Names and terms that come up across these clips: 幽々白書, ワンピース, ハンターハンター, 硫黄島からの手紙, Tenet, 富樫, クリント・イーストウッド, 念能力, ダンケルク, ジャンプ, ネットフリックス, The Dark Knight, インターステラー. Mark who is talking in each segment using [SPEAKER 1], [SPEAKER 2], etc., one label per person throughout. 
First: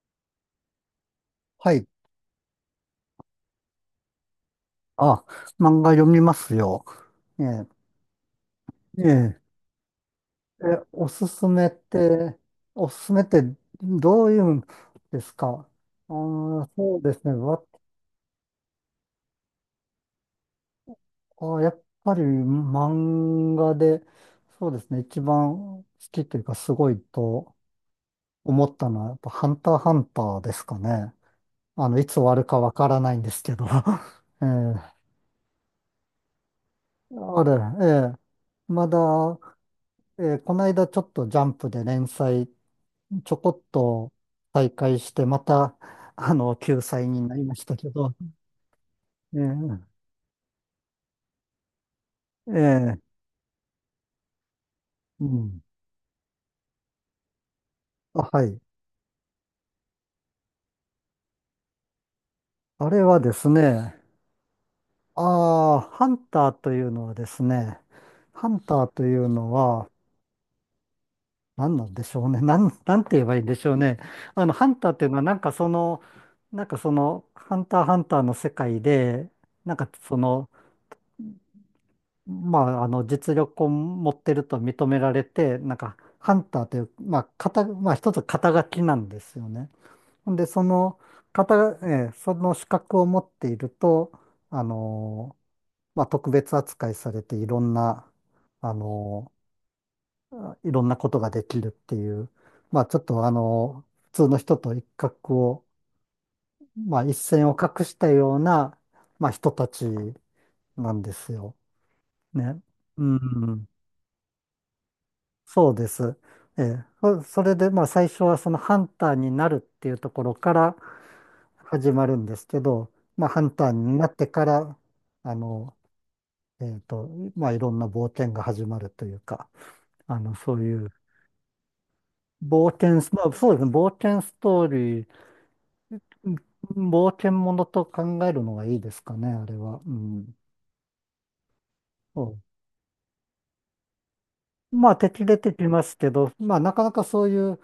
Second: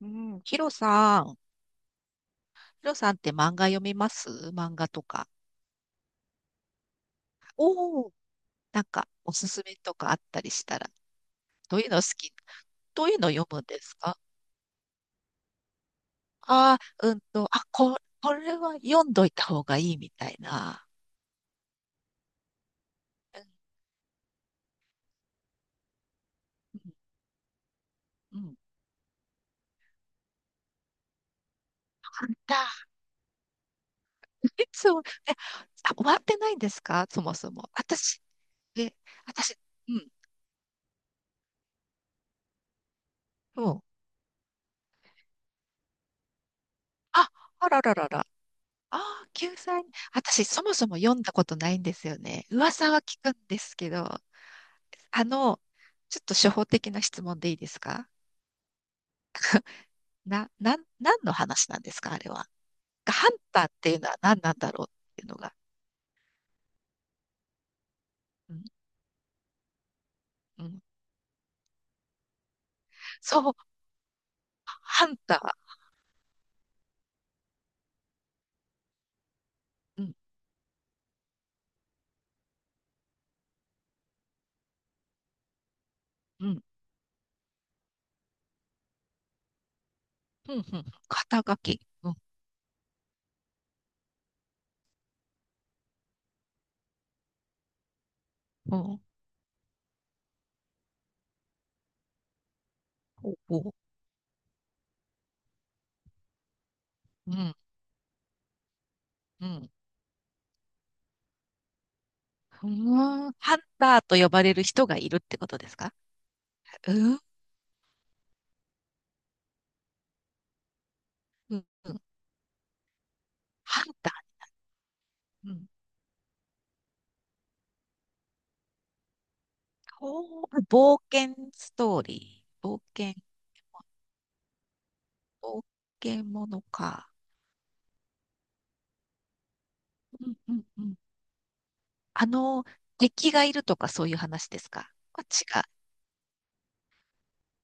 [SPEAKER 1] うん、ヒロさん、
[SPEAKER 2] はい。
[SPEAKER 1] ヒロさんって漫画読みます？漫画と
[SPEAKER 2] あ、
[SPEAKER 1] か。
[SPEAKER 2] 漫画読みますよ。ええ、
[SPEAKER 1] おお、なん
[SPEAKER 2] え
[SPEAKER 1] かお
[SPEAKER 2] え、
[SPEAKER 1] すすめとかあったり
[SPEAKER 2] え、
[SPEAKER 1] したら、
[SPEAKER 2] おすすめっ
[SPEAKER 1] どういうの好き？
[SPEAKER 2] て、おす
[SPEAKER 1] どう
[SPEAKER 2] す
[SPEAKER 1] いう
[SPEAKER 2] めっ
[SPEAKER 1] の
[SPEAKER 2] て
[SPEAKER 1] 読むんですか？
[SPEAKER 2] どういうんですか？
[SPEAKER 1] あ
[SPEAKER 2] そう
[SPEAKER 1] あー、
[SPEAKER 2] で
[SPEAKER 1] うん
[SPEAKER 2] すね。
[SPEAKER 1] と、これは読んどいた方がいいみたいな。
[SPEAKER 2] あ、やっぱり
[SPEAKER 1] うん、
[SPEAKER 2] 漫画で、そうですね。一番好きというか、す
[SPEAKER 1] う
[SPEAKER 2] ごいと
[SPEAKER 1] ん、うん、
[SPEAKER 2] 思ったのは、やっぱハンターハンターですかね。いつ終
[SPEAKER 1] あっ
[SPEAKER 2] わるかわか
[SPEAKER 1] た。
[SPEAKER 2] らないんですけど。え
[SPEAKER 1] そ
[SPEAKER 2] え、
[SPEAKER 1] う。え、あ、終わってないんですかそも
[SPEAKER 2] あ
[SPEAKER 1] そ
[SPEAKER 2] れ、
[SPEAKER 1] も？
[SPEAKER 2] ええ、
[SPEAKER 1] 私、
[SPEAKER 2] ま
[SPEAKER 1] え、
[SPEAKER 2] だ、
[SPEAKER 1] 私、うん、
[SPEAKER 2] この間ちょっとジャンプで連載ちょこ
[SPEAKER 1] う
[SPEAKER 2] っ
[SPEAKER 1] ん。
[SPEAKER 2] と再開して、また、救済に
[SPEAKER 1] あ、
[SPEAKER 2] なりまし
[SPEAKER 1] あ
[SPEAKER 2] た
[SPEAKER 1] ら
[SPEAKER 2] け
[SPEAKER 1] らら
[SPEAKER 2] ど、
[SPEAKER 1] らああ、
[SPEAKER 2] え
[SPEAKER 1] 救済。
[SPEAKER 2] え、
[SPEAKER 1] 私、そもそも読んだことないんですよね。
[SPEAKER 2] え
[SPEAKER 1] 噂は
[SPEAKER 2] え、
[SPEAKER 1] 聞くんですけど、あ
[SPEAKER 2] う
[SPEAKER 1] の、
[SPEAKER 2] ん。
[SPEAKER 1] ちょっと初歩的な質問でいいですか？
[SPEAKER 2] あ、はい。
[SPEAKER 1] な、なん、何の話なんですか、あれは。
[SPEAKER 2] あれは
[SPEAKER 1] ハ
[SPEAKER 2] で
[SPEAKER 1] ン
[SPEAKER 2] す
[SPEAKER 1] ターって
[SPEAKER 2] ね、
[SPEAKER 1] いうのは何なんだろうって
[SPEAKER 2] あ
[SPEAKER 1] いうのが。
[SPEAKER 2] あ、ハ
[SPEAKER 1] う
[SPEAKER 2] ン
[SPEAKER 1] ん、
[SPEAKER 2] ターというのは、
[SPEAKER 1] うん、
[SPEAKER 2] 何なんでしょうね。なんて言えばいいん
[SPEAKER 1] そう、
[SPEAKER 2] でしょうね。ハンターって
[SPEAKER 1] ハ
[SPEAKER 2] いう
[SPEAKER 1] ン
[SPEAKER 2] のは、なんか
[SPEAKER 1] タ
[SPEAKER 2] その、なんかその、ハンターハンターの世界で、なんか
[SPEAKER 1] ー。うん、
[SPEAKER 2] その、まあ、実力を持ってると認められて、なんか、ハ
[SPEAKER 1] う
[SPEAKER 2] ンタ
[SPEAKER 1] ん、
[SPEAKER 2] ーという、まあ、まあ、一つ肩書きなんですよね。ほんで、
[SPEAKER 1] うん、
[SPEAKER 2] そ
[SPEAKER 1] うん。
[SPEAKER 2] の、
[SPEAKER 1] 肩
[SPEAKER 2] 肩、
[SPEAKER 1] 書き。
[SPEAKER 2] え
[SPEAKER 1] う
[SPEAKER 2] ー
[SPEAKER 1] ん、
[SPEAKER 2] その資格を持っていると、あのーまあ、特別扱いされて、あ
[SPEAKER 1] うん、
[SPEAKER 2] のいろんなことができるっていう、まあ、ちょっと、
[SPEAKER 1] ほうほ
[SPEAKER 2] 普通の人と一角を、まあ、一
[SPEAKER 1] う。う
[SPEAKER 2] 線
[SPEAKER 1] ん、
[SPEAKER 2] を画したような、まあ、
[SPEAKER 1] う
[SPEAKER 2] 人た
[SPEAKER 1] ん。
[SPEAKER 2] ちなんですよ。ね。
[SPEAKER 1] う
[SPEAKER 2] う
[SPEAKER 1] ーん、ハン
[SPEAKER 2] ん。
[SPEAKER 1] ターと呼ばれる人がいるってことで
[SPEAKER 2] そう
[SPEAKER 1] す
[SPEAKER 2] で
[SPEAKER 1] か？
[SPEAKER 2] す。ええ、
[SPEAKER 1] うん、
[SPEAKER 2] それで、まあ、最初はそのハンターになるっていうところから
[SPEAKER 1] うん、
[SPEAKER 2] 始
[SPEAKER 1] うん、
[SPEAKER 2] まるんですけど、まあ、ハンター
[SPEAKER 1] ハン
[SPEAKER 2] にな
[SPEAKER 1] タ
[SPEAKER 2] ってから、あの、
[SPEAKER 1] ー。
[SPEAKER 2] えっと、まあ、いろんな冒険が始まるというか、
[SPEAKER 1] おう、
[SPEAKER 2] そういう
[SPEAKER 1] 冒険ストーリー。
[SPEAKER 2] 冒
[SPEAKER 1] 冒
[SPEAKER 2] 険ス、
[SPEAKER 1] 険、
[SPEAKER 2] まあ、そうですね、冒険ストーリー、
[SPEAKER 1] 冒険
[SPEAKER 2] うん、
[SPEAKER 1] ものか。
[SPEAKER 2] 冒険ものと考えるのがいいですかね、あれは。う
[SPEAKER 1] うん
[SPEAKER 2] ん。
[SPEAKER 1] うんうん。あ
[SPEAKER 2] そ
[SPEAKER 1] の、敵がいるとかそういう話です
[SPEAKER 2] う、ま
[SPEAKER 1] か？
[SPEAKER 2] あ、
[SPEAKER 1] あ、
[SPEAKER 2] 敵出て
[SPEAKER 1] 違
[SPEAKER 2] き
[SPEAKER 1] う。
[SPEAKER 2] ますけど、まあ、なかなかそういう、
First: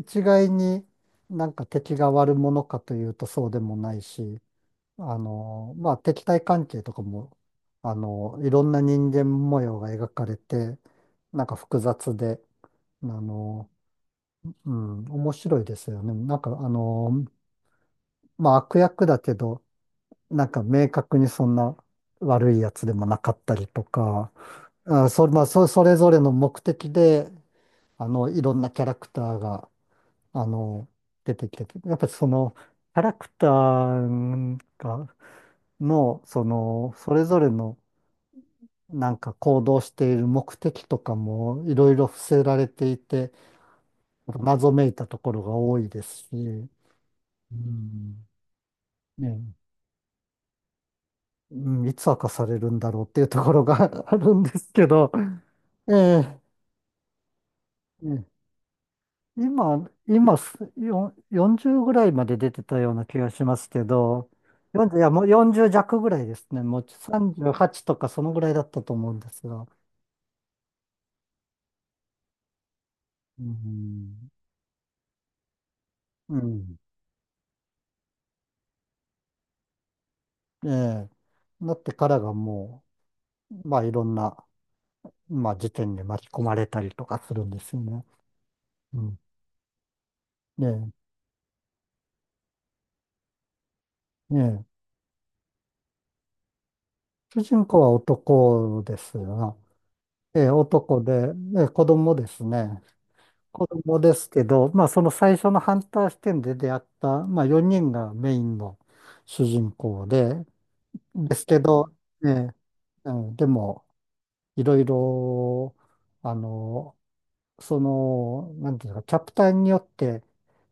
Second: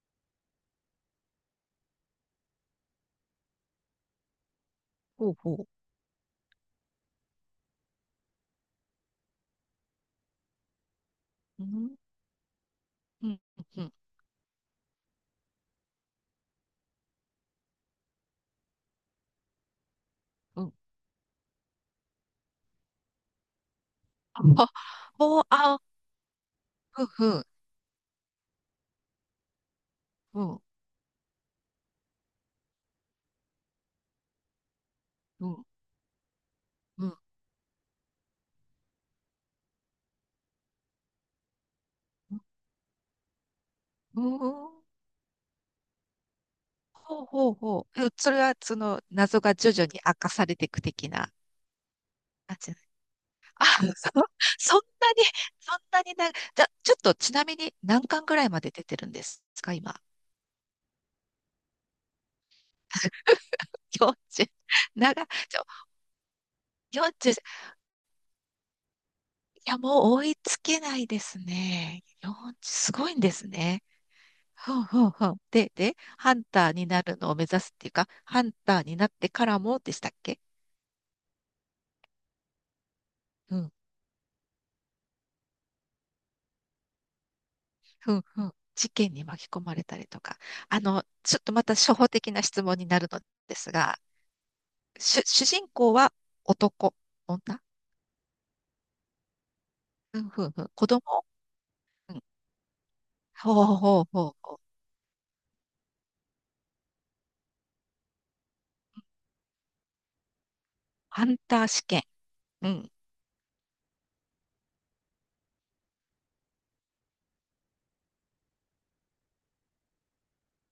[SPEAKER 2] 一概になんか敵が悪者かというとそうでもないし、
[SPEAKER 1] ほうほ
[SPEAKER 2] まあ敵対関係とかも、いろんな人間模様が描かれて、なんか
[SPEAKER 1] う。う
[SPEAKER 2] 複
[SPEAKER 1] ん、
[SPEAKER 2] 雑で、あ
[SPEAKER 1] うん、
[SPEAKER 2] の、
[SPEAKER 1] うん、
[SPEAKER 2] うん、面白いですよね。なんかまあ悪役だけど、なんか
[SPEAKER 1] うん。
[SPEAKER 2] 明確にそんな悪いやつでもなかったりとか、
[SPEAKER 1] あ、
[SPEAKER 2] あ、
[SPEAKER 1] ほ
[SPEAKER 2] ま
[SPEAKER 1] う、
[SPEAKER 2] あ、そ、
[SPEAKER 1] あ、
[SPEAKER 2] それぞれの目的
[SPEAKER 1] ふん
[SPEAKER 2] で、
[SPEAKER 1] ふん、
[SPEAKER 2] いろんなキャラクターが
[SPEAKER 1] う
[SPEAKER 2] あ
[SPEAKER 1] ん、
[SPEAKER 2] の、出てきてて、やっぱりその、キャラクターが、
[SPEAKER 1] うん、
[SPEAKER 2] の、その、
[SPEAKER 1] うん、
[SPEAKER 2] それぞれの、なんか行動している目的とかも、いろいろ伏
[SPEAKER 1] うん。
[SPEAKER 2] せられていて、謎めいたところが多いですし、う
[SPEAKER 1] ほうほうほう。え、
[SPEAKER 2] ん。
[SPEAKER 1] それは、その、
[SPEAKER 2] ね、
[SPEAKER 1] 謎が徐々に明かされていく的な
[SPEAKER 2] うん、いつ明かさ
[SPEAKER 1] 感
[SPEAKER 2] れる
[SPEAKER 1] じ？
[SPEAKER 2] んだろうっていうところ
[SPEAKER 1] あ、そ、
[SPEAKER 2] が あ るんです
[SPEAKER 1] そん
[SPEAKER 2] けど、
[SPEAKER 1] なに、そんなにな、
[SPEAKER 2] え
[SPEAKER 1] じゃ、ちょっとちなみに何巻ぐ
[SPEAKER 2] え、
[SPEAKER 1] らいまで出てるんですか、
[SPEAKER 2] 今、
[SPEAKER 1] 今？
[SPEAKER 2] 今す、よ40ぐらいまで出てたような気がしますけ ど、
[SPEAKER 1] 40、
[SPEAKER 2] 40、いや、も
[SPEAKER 1] 長、
[SPEAKER 2] う
[SPEAKER 1] ちょ、
[SPEAKER 2] 40弱ぐらいですね。もう
[SPEAKER 1] 40、
[SPEAKER 2] 38とかそのぐらいだったと思うんですが。
[SPEAKER 1] いや、もう追いつけないですね。40、すごいんで
[SPEAKER 2] う
[SPEAKER 1] すね。
[SPEAKER 2] ん。
[SPEAKER 1] ふんふんふん。で、
[SPEAKER 2] う
[SPEAKER 1] ハンター
[SPEAKER 2] ん。
[SPEAKER 1] になるのを目指すっていうか、ハンターになってからもでしたっけ？
[SPEAKER 2] ええ。なってからがも
[SPEAKER 1] う
[SPEAKER 2] う、
[SPEAKER 1] ん、
[SPEAKER 2] まあいろんな、まあ事件に巻き込まれたりとかするんですよね。
[SPEAKER 1] ふんふん。事
[SPEAKER 2] う
[SPEAKER 1] 件
[SPEAKER 2] ん。
[SPEAKER 1] に巻き込まれたりとか。あ
[SPEAKER 2] ね
[SPEAKER 1] の、ちょっとまた初歩的な質問になるのですが、
[SPEAKER 2] え。ね
[SPEAKER 1] 主人公は男、
[SPEAKER 2] え。主
[SPEAKER 1] 女？
[SPEAKER 2] 人公は男ですよ。
[SPEAKER 1] うん
[SPEAKER 2] え
[SPEAKER 1] ふ
[SPEAKER 2] え、
[SPEAKER 1] んふん。子供？
[SPEAKER 2] 男で、ええ、子
[SPEAKER 1] う
[SPEAKER 2] 供
[SPEAKER 1] ん。
[SPEAKER 2] ですね。
[SPEAKER 1] ほう
[SPEAKER 2] 子
[SPEAKER 1] ほう
[SPEAKER 2] 供
[SPEAKER 1] ほう
[SPEAKER 2] で
[SPEAKER 1] ほ
[SPEAKER 2] す
[SPEAKER 1] う
[SPEAKER 2] け
[SPEAKER 1] ほう。
[SPEAKER 2] ど、まあその最初のハンター視点で出会った、まあ4人がメインの主人公で、
[SPEAKER 1] ハ
[SPEAKER 2] で
[SPEAKER 1] ン
[SPEAKER 2] すけ
[SPEAKER 1] ター試
[SPEAKER 2] ど、
[SPEAKER 1] 験。
[SPEAKER 2] ね、
[SPEAKER 1] うん。
[SPEAKER 2] うん、でも、いろいろ、あの、その、なんていうか、キャプターによって、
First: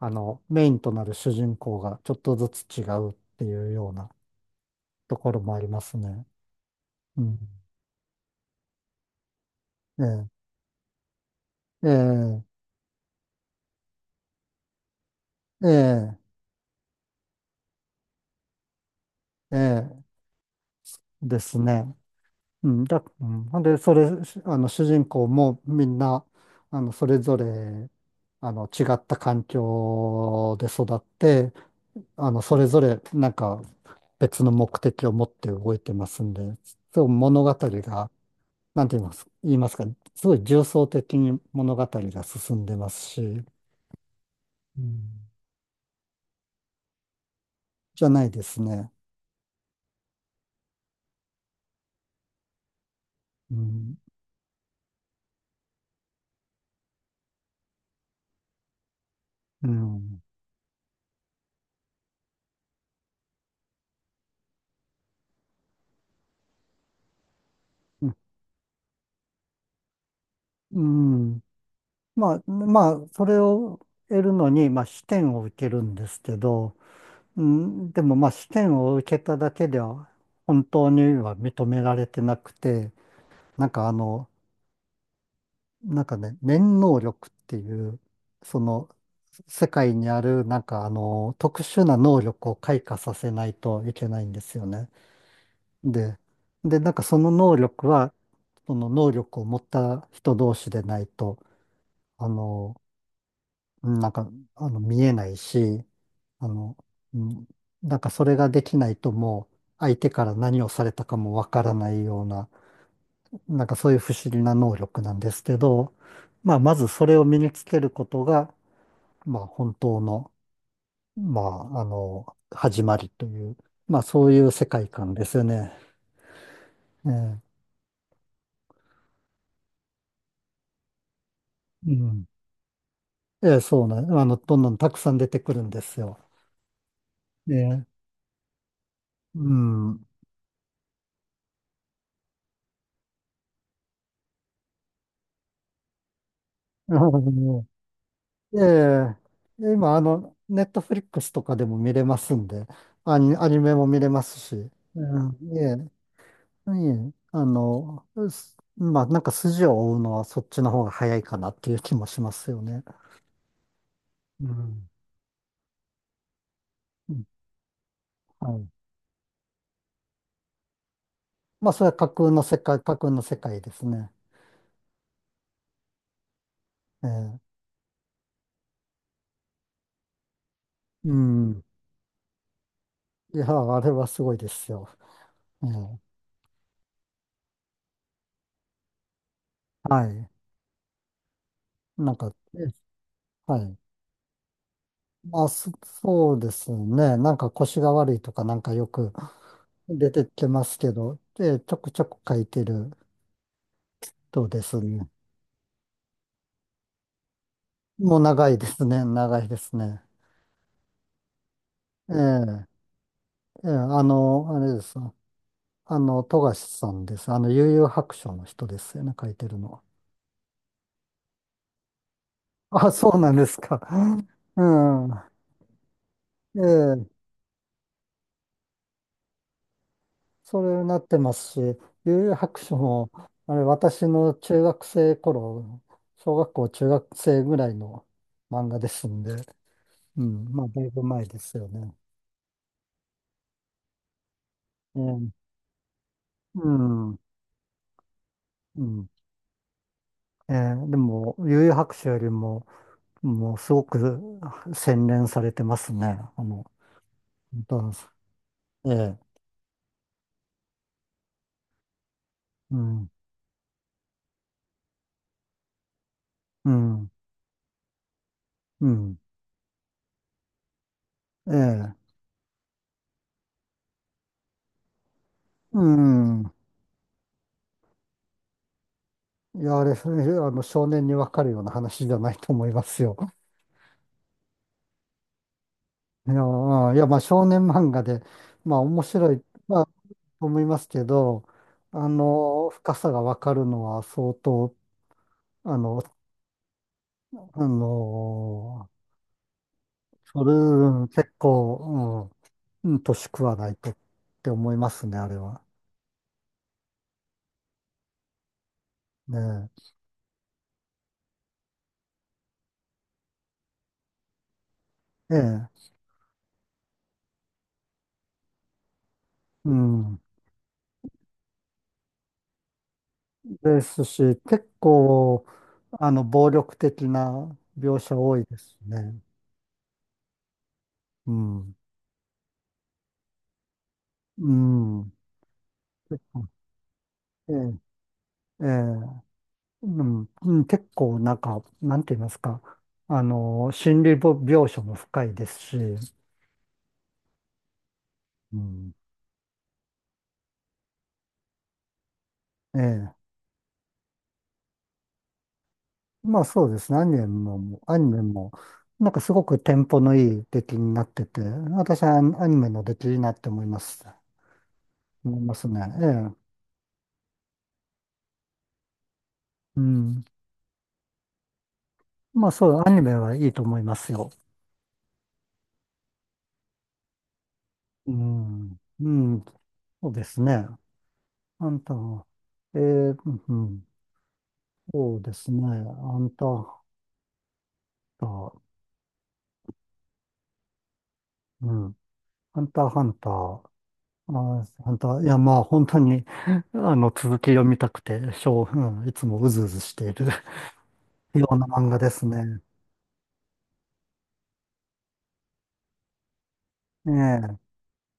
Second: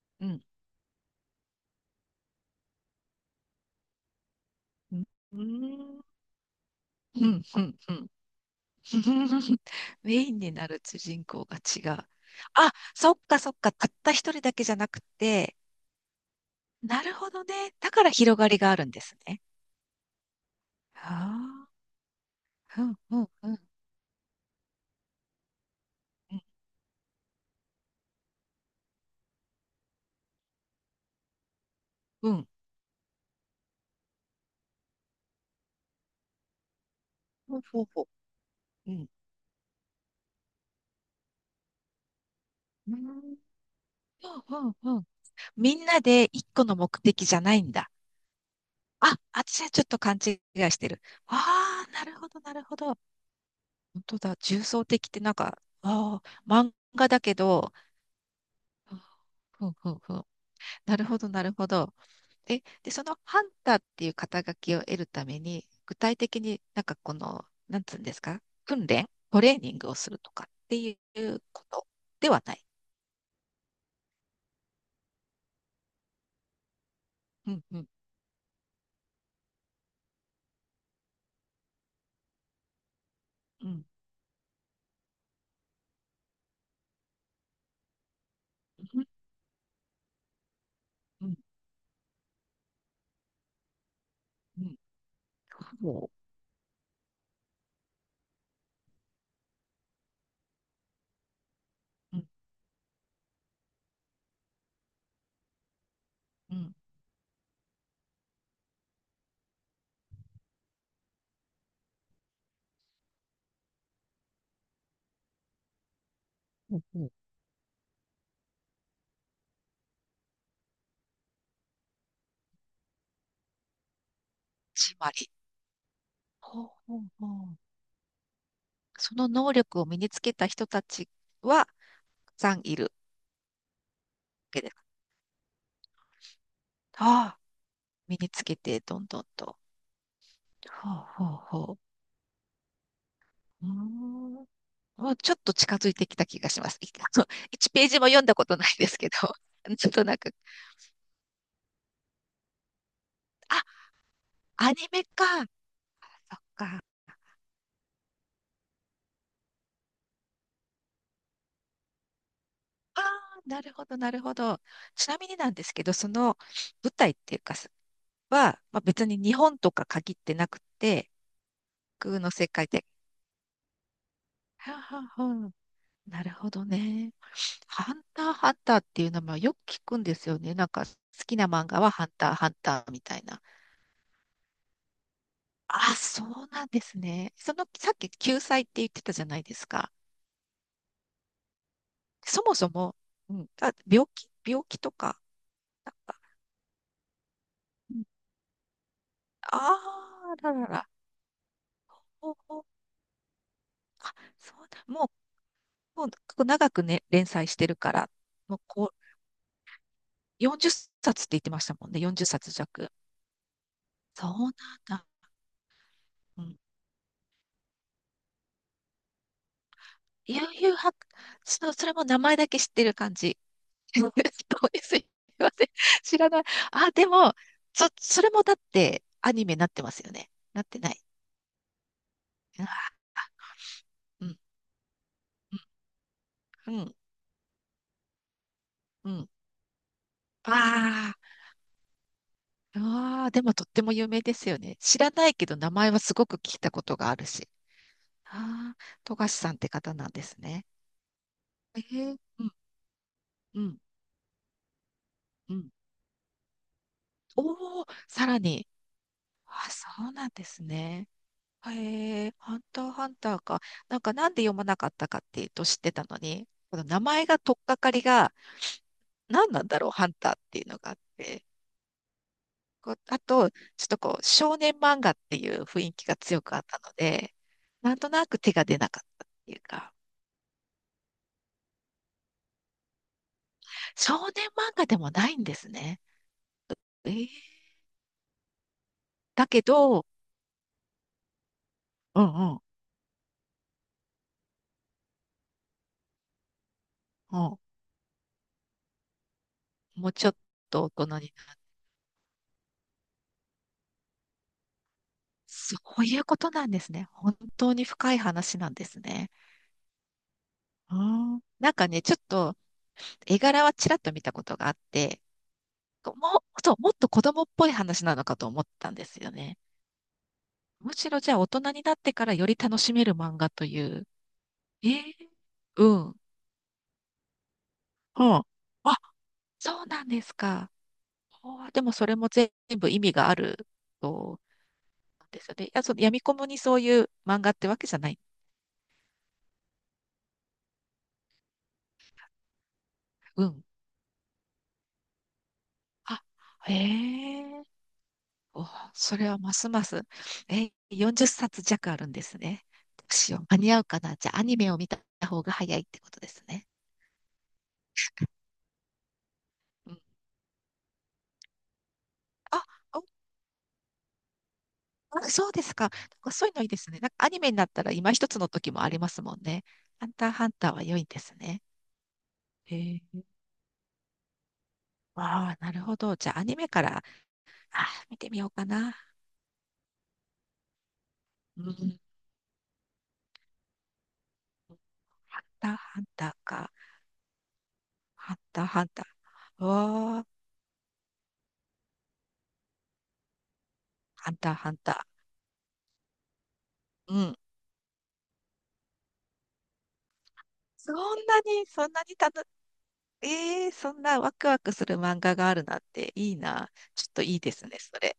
[SPEAKER 1] うん。
[SPEAKER 2] メインとなる主人公がちょっとずつ違うっていうような
[SPEAKER 1] うん。
[SPEAKER 2] ところ
[SPEAKER 1] う
[SPEAKER 2] もあります
[SPEAKER 1] ん。
[SPEAKER 2] ね。うん。
[SPEAKER 1] うん。うん。うん。
[SPEAKER 2] え
[SPEAKER 1] メ
[SPEAKER 2] え、
[SPEAKER 1] インになる主人公が
[SPEAKER 2] え
[SPEAKER 1] 違う。
[SPEAKER 2] え、
[SPEAKER 1] あ、そっかそっか。たった一人だけじゃなくて。
[SPEAKER 2] ええ、
[SPEAKER 1] なるほどね。だから広がりがあるんですね。
[SPEAKER 2] ええ
[SPEAKER 1] あ
[SPEAKER 2] ですね。う
[SPEAKER 1] あ。
[SPEAKER 2] ん、
[SPEAKER 1] うん。う
[SPEAKER 2] う
[SPEAKER 1] ん。
[SPEAKER 2] ん、
[SPEAKER 1] うん。
[SPEAKER 2] ほんで、それ、し主人公もみんな、
[SPEAKER 1] うん。
[SPEAKER 2] それぞれ、違った環境で育って、
[SPEAKER 1] うん、
[SPEAKER 2] それぞれ、なんか、別の目的を持って動いてますんで、そう、物語
[SPEAKER 1] ほうほうほ
[SPEAKER 2] が、なん
[SPEAKER 1] う。う
[SPEAKER 2] て
[SPEAKER 1] ん。
[SPEAKER 2] 言いますか、すごい重層的に物語が進んでま
[SPEAKER 1] う
[SPEAKER 2] す
[SPEAKER 1] ん。
[SPEAKER 2] し、
[SPEAKER 1] うん。うん。
[SPEAKER 2] う
[SPEAKER 1] うん、
[SPEAKER 2] ん、
[SPEAKER 1] みんなで一個の目的じゃないんだ。
[SPEAKER 2] じゃないですね。
[SPEAKER 1] あ、私はちょっと勘違いしてる。ああ、なるほど、なるほど。
[SPEAKER 2] うん。
[SPEAKER 1] 本当だ、重層的ってなんか、ああ、漫画だけど、ふ
[SPEAKER 2] う
[SPEAKER 1] んふんふ
[SPEAKER 2] ん。
[SPEAKER 1] ん。なるほど、なるほど。え、で、そのハンターっていう肩書きを得るために、具体的になんかこの、なんつうん
[SPEAKER 2] う
[SPEAKER 1] で
[SPEAKER 2] ん。
[SPEAKER 1] すか、訓練、トレーニングをするとかって
[SPEAKER 2] う
[SPEAKER 1] い
[SPEAKER 2] ん、
[SPEAKER 1] うことで
[SPEAKER 2] ま
[SPEAKER 1] は
[SPEAKER 2] あ、
[SPEAKER 1] ない？
[SPEAKER 2] まあ、それを得るのに、まあ、視点を受けるんですけど、う
[SPEAKER 1] うんうん
[SPEAKER 2] ん、でもまあ試験を受けただけでは本当には認められてなくて、
[SPEAKER 1] う
[SPEAKER 2] なん
[SPEAKER 1] ん。
[SPEAKER 2] かなんかね、念能力っていう、その
[SPEAKER 1] うん
[SPEAKER 2] 世界にあるなんか
[SPEAKER 1] うん
[SPEAKER 2] 特殊な能力を開花させないといけないんです
[SPEAKER 1] う
[SPEAKER 2] よ
[SPEAKER 1] ん。
[SPEAKER 2] ね。
[SPEAKER 1] ほ
[SPEAKER 2] で、で、なんかその能力は、その能力を持った人同士でないと、
[SPEAKER 1] う。うん
[SPEAKER 2] あの、なんか、見えないし、あ
[SPEAKER 1] うん。
[SPEAKER 2] の、うん、なんかそれができないともう相手から何をされたかもわからないような、なんかそういう不思議な能力なんですけど、まあ、ま
[SPEAKER 1] ほう
[SPEAKER 2] ず
[SPEAKER 1] ほ
[SPEAKER 2] そ
[SPEAKER 1] う、
[SPEAKER 2] れを身につけることが、まあ、本当の、まあ、始まりという、まあ、そういう世界
[SPEAKER 1] つま
[SPEAKER 2] 観で
[SPEAKER 1] り。
[SPEAKER 2] すよね。
[SPEAKER 1] ほうほう
[SPEAKER 2] え
[SPEAKER 1] ほ
[SPEAKER 2] え、
[SPEAKER 1] う。その能力を身につけた人たちは、たく
[SPEAKER 2] うん。
[SPEAKER 1] さんいるわ
[SPEAKER 2] ええ、そうなん、あの、ど
[SPEAKER 1] け
[SPEAKER 2] んど
[SPEAKER 1] です？
[SPEAKER 2] んたくさん出てくるんですよ。
[SPEAKER 1] ああ、
[SPEAKER 2] ええ、
[SPEAKER 1] 身につけて、どんどん
[SPEAKER 2] う
[SPEAKER 1] と。
[SPEAKER 2] ん。
[SPEAKER 1] ほうほうほう。うーん。もうちょっと近づいてきた気がします。い、 1ページも読んだこと
[SPEAKER 2] え
[SPEAKER 1] ないですけど、
[SPEAKER 2] え、
[SPEAKER 1] ちょっ
[SPEAKER 2] 今、
[SPEAKER 1] となんか、
[SPEAKER 2] ネットフリックスとかでも見れますんで、アニ、アニ
[SPEAKER 1] あ、
[SPEAKER 2] メも見れますし、
[SPEAKER 1] アニメ
[SPEAKER 2] う
[SPEAKER 1] か。そっ
[SPEAKER 2] ん、ええ、え
[SPEAKER 1] か。
[SPEAKER 2] え、まあ、なんか筋を追うのはそっちの方が早いかなっていう気もしますよね。
[SPEAKER 1] ああ、なるほど、なるほ
[SPEAKER 2] う
[SPEAKER 1] ど。
[SPEAKER 2] ん。
[SPEAKER 1] ちなみになんですけど、その舞台
[SPEAKER 2] う
[SPEAKER 1] っ
[SPEAKER 2] ん、
[SPEAKER 1] ていうか、
[SPEAKER 2] は
[SPEAKER 1] は、
[SPEAKER 2] い。
[SPEAKER 1] まあ、別に日本とか限ってなくて、
[SPEAKER 2] まあ、それは架
[SPEAKER 1] 空
[SPEAKER 2] 空
[SPEAKER 1] の
[SPEAKER 2] の
[SPEAKER 1] 世
[SPEAKER 2] 世
[SPEAKER 1] 界
[SPEAKER 2] 界、
[SPEAKER 1] で。
[SPEAKER 2] 架空の世界ですね。
[SPEAKER 1] はあはあはあ、なるほど
[SPEAKER 2] え
[SPEAKER 1] ね。
[SPEAKER 2] え、
[SPEAKER 1] ハンターハンターっていう名前よく聞くんですよね。なんか好
[SPEAKER 2] う
[SPEAKER 1] きな
[SPEAKER 2] ん。
[SPEAKER 1] 漫画はハンターハンターみたい
[SPEAKER 2] い
[SPEAKER 1] な。
[SPEAKER 2] や、あれはすごいですよ。え
[SPEAKER 1] あ、
[SPEAKER 2] え、
[SPEAKER 1] そうなんですね。その、さっき救済って言ってたじゃないですか。
[SPEAKER 2] はい。なんか、
[SPEAKER 1] そも
[SPEAKER 2] ええ、
[SPEAKER 1] そも、うん、
[SPEAKER 2] はい、なんか、え、は
[SPEAKER 1] あ、
[SPEAKER 2] い、
[SPEAKER 1] 病気とか、
[SPEAKER 2] まあ、そ
[SPEAKER 1] なんか、
[SPEAKER 2] そうですね。なんか腰が
[SPEAKER 1] うん、
[SPEAKER 2] 悪いとかなんかよく出て
[SPEAKER 1] あー
[SPEAKER 2] き
[SPEAKER 1] ら
[SPEAKER 2] ま
[SPEAKER 1] ら
[SPEAKER 2] す
[SPEAKER 1] ら、
[SPEAKER 2] けど、で、ちょくちょく
[SPEAKER 1] ほう
[SPEAKER 2] 書い
[SPEAKER 1] ほ
[SPEAKER 2] て
[SPEAKER 1] う、
[SPEAKER 2] る
[SPEAKER 1] あ、
[SPEAKER 2] と
[SPEAKER 1] そ
[SPEAKER 2] で
[SPEAKER 1] う
[SPEAKER 2] す
[SPEAKER 1] だ、
[SPEAKER 2] ね。
[SPEAKER 1] もうこう長くね、連載してるから、
[SPEAKER 2] もう長
[SPEAKER 1] も
[SPEAKER 2] い
[SPEAKER 1] う
[SPEAKER 2] です
[SPEAKER 1] こ
[SPEAKER 2] ね。長いですね。
[SPEAKER 1] う、40冊っさつって言ってましたもんね、
[SPEAKER 2] ええ、
[SPEAKER 1] 40冊弱。
[SPEAKER 2] ええ、
[SPEAKER 1] そうなん
[SPEAKER 2] あれです。
[SPEAKER 1] だ。う
[SPEAKER 2] 富
[SPEAKER 1] ん。
[SPEAKER 2] 樫さんです。悠々白書の人ですよね、書いてるのは。
[SPEAKER 1] 悠々白、そう、それも名前だけ知って
[SPEAKER 2] あ、
[SPEAKER 1] る
[SPEAKER 2] そ
[SPEAKER 1] 感
[SPEAKER 2] うなん
[SPEAKER 1] じ。
[SPEAKER 2] ですか。
[SPEAKER 1] そう
[SPEAKER 2] う
[SPEAKER 1] です、すい
[SPEAKER 2] ん。
[SPEAKER 1] ません。知らない。
[SPEAKER 2] え
[SPEAKER 1] あ、で
[SPEAKER 2] え、
[SPEAKER 1] も、それもだってアニメになってますよね。
[SPEAKER 2] そ
[SPEAKER 1] なって
[SPEAKER 2] れに
[SPEAKER 1] な
[SPEAKER 2] な
[SPEAKER 1] い？
[SPEAKER 2] ってますし、悠々白書
[SPEAKER 1] あ、
[SPEAKER 2] も、あれ、私
[SPEAKER 1] う
[SPEAKER 2] の
[SPEAKER 1] ん、
[SPEAKER 2] 中学生頃、小学校
[SPEAKER 1] うん、う
[SPEAKER 2] 中
[SPEAKER 1] ん。
[SPEAKER 2] 学生ぐらいの漫画です
[SPEAKER 1] う
[SPEAKER 2] ん
[SPEAKER 1] ん、
[SPEAKER 2] で、うん、まあ、だいぶ前
[SPEAKER 1] あ
[SPEAKER 2] ですよね。
[SPEAKER 1] ー、あー、でもとっても有名ですよね。知
[SPEAKER 2] え
[SPEAKER 1] らない
[SPEAKER 2] え、
[SPEAKER 1] けど名前はすごく聞い
[SPEAKER 2] う
[SPEAKER 1] たことがあ
[SPEAKER 2] ん。
[SPEAKER 1] るし。ああ、
[SPEAKER 2] うん。
[SPEAKER 1] 富樫さんって方なんですね。
[SPEAKER 2] でも、悠々
[SPEAKER 1] え
[SPEAKER 2] 白書
[SPEAKER 1] ー、
[SPEAKER 2] より
[SPEAKER 1] うん、
[SPEAKER 2] も、もう
[SPEAKER 1] う
[SPEAKER 2] す
[SPEAKER 1] ん、
[SPEAKER 2] ごく洗練され
[SPEAKER 1] う
[SPEAKER 2] て
[SPEAKER 1] ん。
[SPEAKER 2] ますね。ダ
[SPEAKER 1] おお、
[SPEAKER 2] ンス。
[SPEAKER 1] さらに。
[SPEAKER 2] ええ、
[SPEAKER 1] あ、そうなんですね。へえ、ハン
[SPEAKER 2] う
[SPEAKER 1] ターハ
[SPEAKER 2] ん、
[SPEAKER 1] ンターか。なんかなんで読まなかったかっていうと、知ってたのに、
[SPEAKER 2] う
[SPEAKER 1] この名
[SPEAKER 2] ん、
[SPEAKER 1] 前が取っかかりが
[SPEAKER 2] うん、
[SPEAKER 1] 何なんだろう、ハンターっていうのがあって。
[SPEAKER 2] ええ、
[SPEAKER 1] こう、あと、ちょっとこう、少年漫画っていう雰
[SPEAKER 2] う
[SPEAKER 1] 囲気が強
[SPEAKER 2] ん。
[SPEAKER 1] くあったので、なんとなく手が出なかったっていう
[SPEAKER 2] いや、あれ、
[SPEAKER 1] か、
[SPEAKER 2] 少年にわかるような話じゃないと思いますよ。
[SPEAKER 1] 少年漫画でもないんですね。
[SPEAKER 2] いや、
[SPEAKER 1] え
[SPEAKER 2] まあ、
[SPEAKER 1] ー、
[SPEAKER 2] 少年漫画で、まあ、面白い、
[SPEAKER 1] だけ
[SPEAKER 2] まあ、
[SPEAKER 1] ど、
[SPEAKER 2] と思いますけど、
[SPEAKER 1] うん、うん、
[SPEAKER 2] 深さがわかるのは相当、あの、
[SPEAKER 1] うん、
[SPEAKER 2] あの、
[SPEAKER 1] もうちょっ
[SPEAKER 2] それ、
[SPEAKER 1] と大人になる。
[SPEAKER 2] 結構、うんうん、年食わないとって思いますね、あれは。
[SPEAKER 1] そういうことなんですね。本当に深い話なんですね。
[SPEAKER 2] ね
[SPEAKER 1] ああ、なんかね、ちょっと絵柄はちらっと見たことがあって、
[SPEAKER 2] え、え
[SPEAKER 1] もっと子供っぽい話なのかと思ったんですよね。
[SPEAKER 2] え、うん、
[SPEAKER 1] むしろじゃあ大人になってからより楽しめる漫画とい
[SPEAKER 2] です
[SPEAKER 1] う。
[SPEAKER 2] し、結
[SPEAKER 1] えー、
[SPEAKER 2] 構、
[SPEAKER 1] うん。
[SPEAKER 2] 暴力的な描写多い
[SPEAKER 1] は
[SPEAKER 2] です
[SPEAKER 1] あ、あ、
[SPEAKER 2] ね。
[SPEAKER 1] そうなんですか。
[SPEAKER 2] う
[SPEAKER 1] はあ、
[SPEAKER 2] ん。
[SPEAKER 1] でもそれも全部意味があると、
[SPEAKER 2] うん。
[SPEAKER 1] なんですよね。いや、その
[SPEAKER 2] 結
[SPEAKER 1] 闇雲
[SPEAKER 2] 構、
[SPEAKER 1] にそういう漫画
[SPEAKER 2] え
[SPEAKER 1] っ
[SPEAKER 2] え、
[SPEAKER 1] てわけじゃない。
[SPEAKER 2] ええ、うん、うん、結構なんか、なんて言いますか。
[SPEAKER 1] うん。
[SPEAKER 2] 心理ぼ描写も深いですし、
[SPEAKER 1] あ、へえ、
[SPEAKER 2] う
[SPEAKER 1] お、
[SPEAKER 2] ん。
[SPEAKER 1] それはますます。え、40冊弱あるんですね。ど
[SPEAKER 2] え
[SPEAKER 1] う
[SPEAKER 2] え、
[SPEAKER 1] しよう。間に合うかな。じゃあ、アニメを見た方が早いってことで
[SPEAKER 2] ま
[SPEAKER 1] す
[SPEAKER 2] あそ
[SPEAKER 1] ね。
[SPEAKER 2] うですね。アニメも、アニメも、なんかすごくテン
[SPEAKER 1] う
[SPEAKER 2] ポ
[SPEAKER 1] ん、
[SPEAKER 2] のいい出来になってて、私はアニアニ
[SPEAKER 1] あ、
[SPEAKER 2] メの出
[SPEAKER 1] お、
[SPEAKER 2] 来いいなって思います。
[SPEAKER 1] あ、
[SPEAKER 2] 思い
[SPEAKER 1] そう
[SPEAKER 2] ま
[SPEAKER 1] で
[SPEAKER 2] す
[SPEAKER 1] す
[SPEAKER 2] ね。
[SPEAKER 1] か。
[SPEAKER 2] え
[SPEAKER 1] なんか
[SPEAKER 2] え。
[SPEAKER 1] そういうのいいですね。なんかアニメになったら今一つの時もありますもんね。
[SPEAKER 2] う
[SPEAKER 1] ハン
[SPEAKER 2] ん。
[SPEAKER 1] ターハンターは良いですね。
[SPEAKER 2] まあそ
[SPEAKER 1] へ
[SPEAKER 2] う、アニメ
[SPEAKER 1] え。
[SPEAKER 2] はいいと思いますよ。
[SPEAKER 1] ああ、なるほど。じゃあ、アニメから、あ、
[SPEAKER 2] う
[SPEAKER 1] 見てみようか
[SPEAKER 2] ん。
[SPEAKER 1] な。
[SPEAKER 2] うん。そうですね。あ
[SPEAKER 1] う
[SPEAKER 2] んた
[SPEAKER 1] ん。
[SPEAKER 2] は、ええ、うん。そうで
[SPEAKER 1] ハン
[SPEAKER 2] すね。
[SPEAKER 1] ターハン
[SPEAKER 2] あ
[SPEAKER 1] タ
[SPEAKER 2] ん
[SPEAKER 1] ー
[SPEAKER 2] た、
[SPEAKER 1] か。ハン
[SPEAKER 2] あ
[SPEAKER 1] ターハンター。わあ、
[SPEAKER 2] うん。ハンターハンター。
[SPEAKER 1] ハンターハン
[SPEAKER 2] ハン
[SPEAKER 1] タ
[SPEAKER 2] ター、いや、まあ、本当に、
[SPEAKER 1] ー。うん。
[SPEAKER 2] 続き読みたくて、しょう、うん、いつもうずうずしている。
[SPEAKER 1] そん
[SPEAKER 2] ような
[SPEAKER 1] そ
[SPEAKER 2] 漫
[SPEAKER 1] ん
[SPEAKER 2] 画
[SPEAKER 1] な
[SPEAKER 2] で
[SPEAKER 1] に
[SPEAKER 2] す
[SPEAKER 1] 楽、
[SPEAKER 2] ね。
[SPEAKER 1] ええ、そんなワクワクする漫画があるなんていいな。ちょ
[SPEAKER 2] え
[SPEAKER 1] っといいです
[SPEAKER 2] え。
[SPEAKER 1] ね、それ。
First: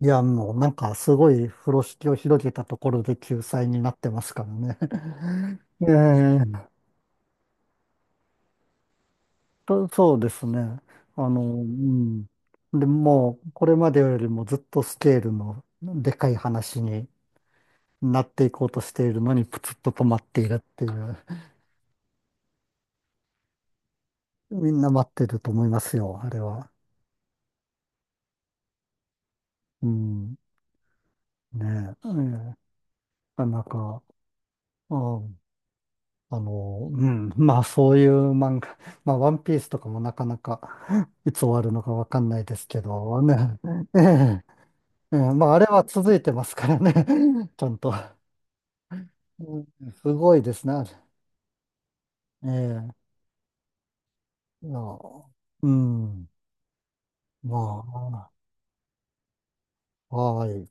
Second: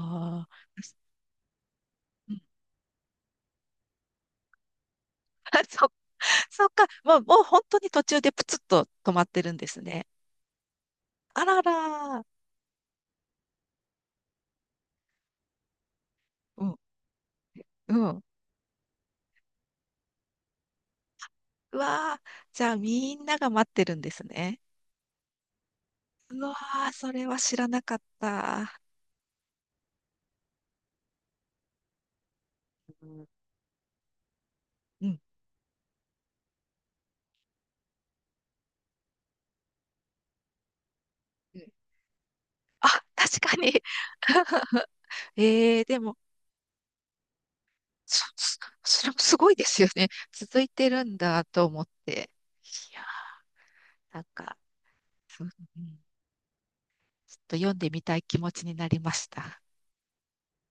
[SPEAKER 2] いや、
[SPEAKER 1] あ、
[SPEAKER 2] もうなんかすごい風呂敷を
[SPEAKER 1] うん。
[SPEAKER 2] 広げたところで救済になってますからね。え
[SPEAKER 1] そ、そっ
[SPEAKER 2] え。
[SPEAKER 1] か。もうもう本当に途中でプツッと止まってるんですね。
[SPEAKER 2] そうですね。
[SPEAKER 1] あら
[SPEAKER 2] う
[SPEAKER 1] ら。
[SPEAKER 2] ん。で、もうこれまでよりもずっとスケールのでかい
[SPEAKER 1] うん、
[SPEAKER 2] 話に
[SPEAKER 1] う
[SPEAKER 2] な
[SPEAKER 1] ん。
[SPEAKER 2] っていこうとしているのにプツッと止まっているっていう。
[SPEAKER 1] うわあ、じゃあみんなが待ってるんですね。
[SPEAKER 2] みんな待ってると思いますよ、あ
[SPEAKER 1] う
[SPEAKER 2] れ
[SPEAKER 1] わ
[SPEAKER 2] は。
[SPEAKER 1] あ、それは知らなかった。
[SPEAKER 2] うん。ねえ。ええ。な
[SPEAKER 1] うん、
[SPEAKER 2] かなか。う
[SPEAKER 1] うん。
[SPEAKER 2] ん、うん、まあそういう漫画、まあワンピースとかもなかなか いつ終
[SPEAKER 1] う
[SPEAKER 2] わ
[SPEAKER 1] ん、
[SPEAKER 2] るのかわかんないですけ
[SPEAKER 1] あ、
[SPEAKER 2] ど
[SPEAKER 1] 確か
[SPEAKER 2] ね、
[SPEAKER 1] に。
[SPEAKER 2] ええ、ええ、 まああれ
[SPEAKER 1] え
[SPEAKER 2] は
[SPEAKER 1] えで
[SPEAKER 2] 続
[SPEAKER 1] も、
[SPEAKER 2] いてますからね、ちゃんと。
[SPEAKER 1] そ、そそれもすごい
[SPEAKER 2] う
[SPEAKER 1] ですよ
[SPEAKER 2] ん、
[SPEAKER 1] ね。
[SPEAKER 2] すごいで
[SPEAKER 1] 続
[SPEAKER 2] す
[SPEAKER 1] い
[SPEAKER 2] ね。あ
[SPEAKER 1] て
[SPEAKER 2] れ、
[SPEAKER 1] るんだと思って。いや、
[SPEAKER 2] え
[SPEAKER 1] なんか、
[SPEAKER 2] え、いや、
[SPEAKER 1] そうね、
[SPEAKER 2] うん、
[SPEAKER 1] ちょっと読んでみたい
[SPEAKER 2] ま
[SPEAKER 1] 気持ちになりました。
[SPEAKER 2] あ、はい。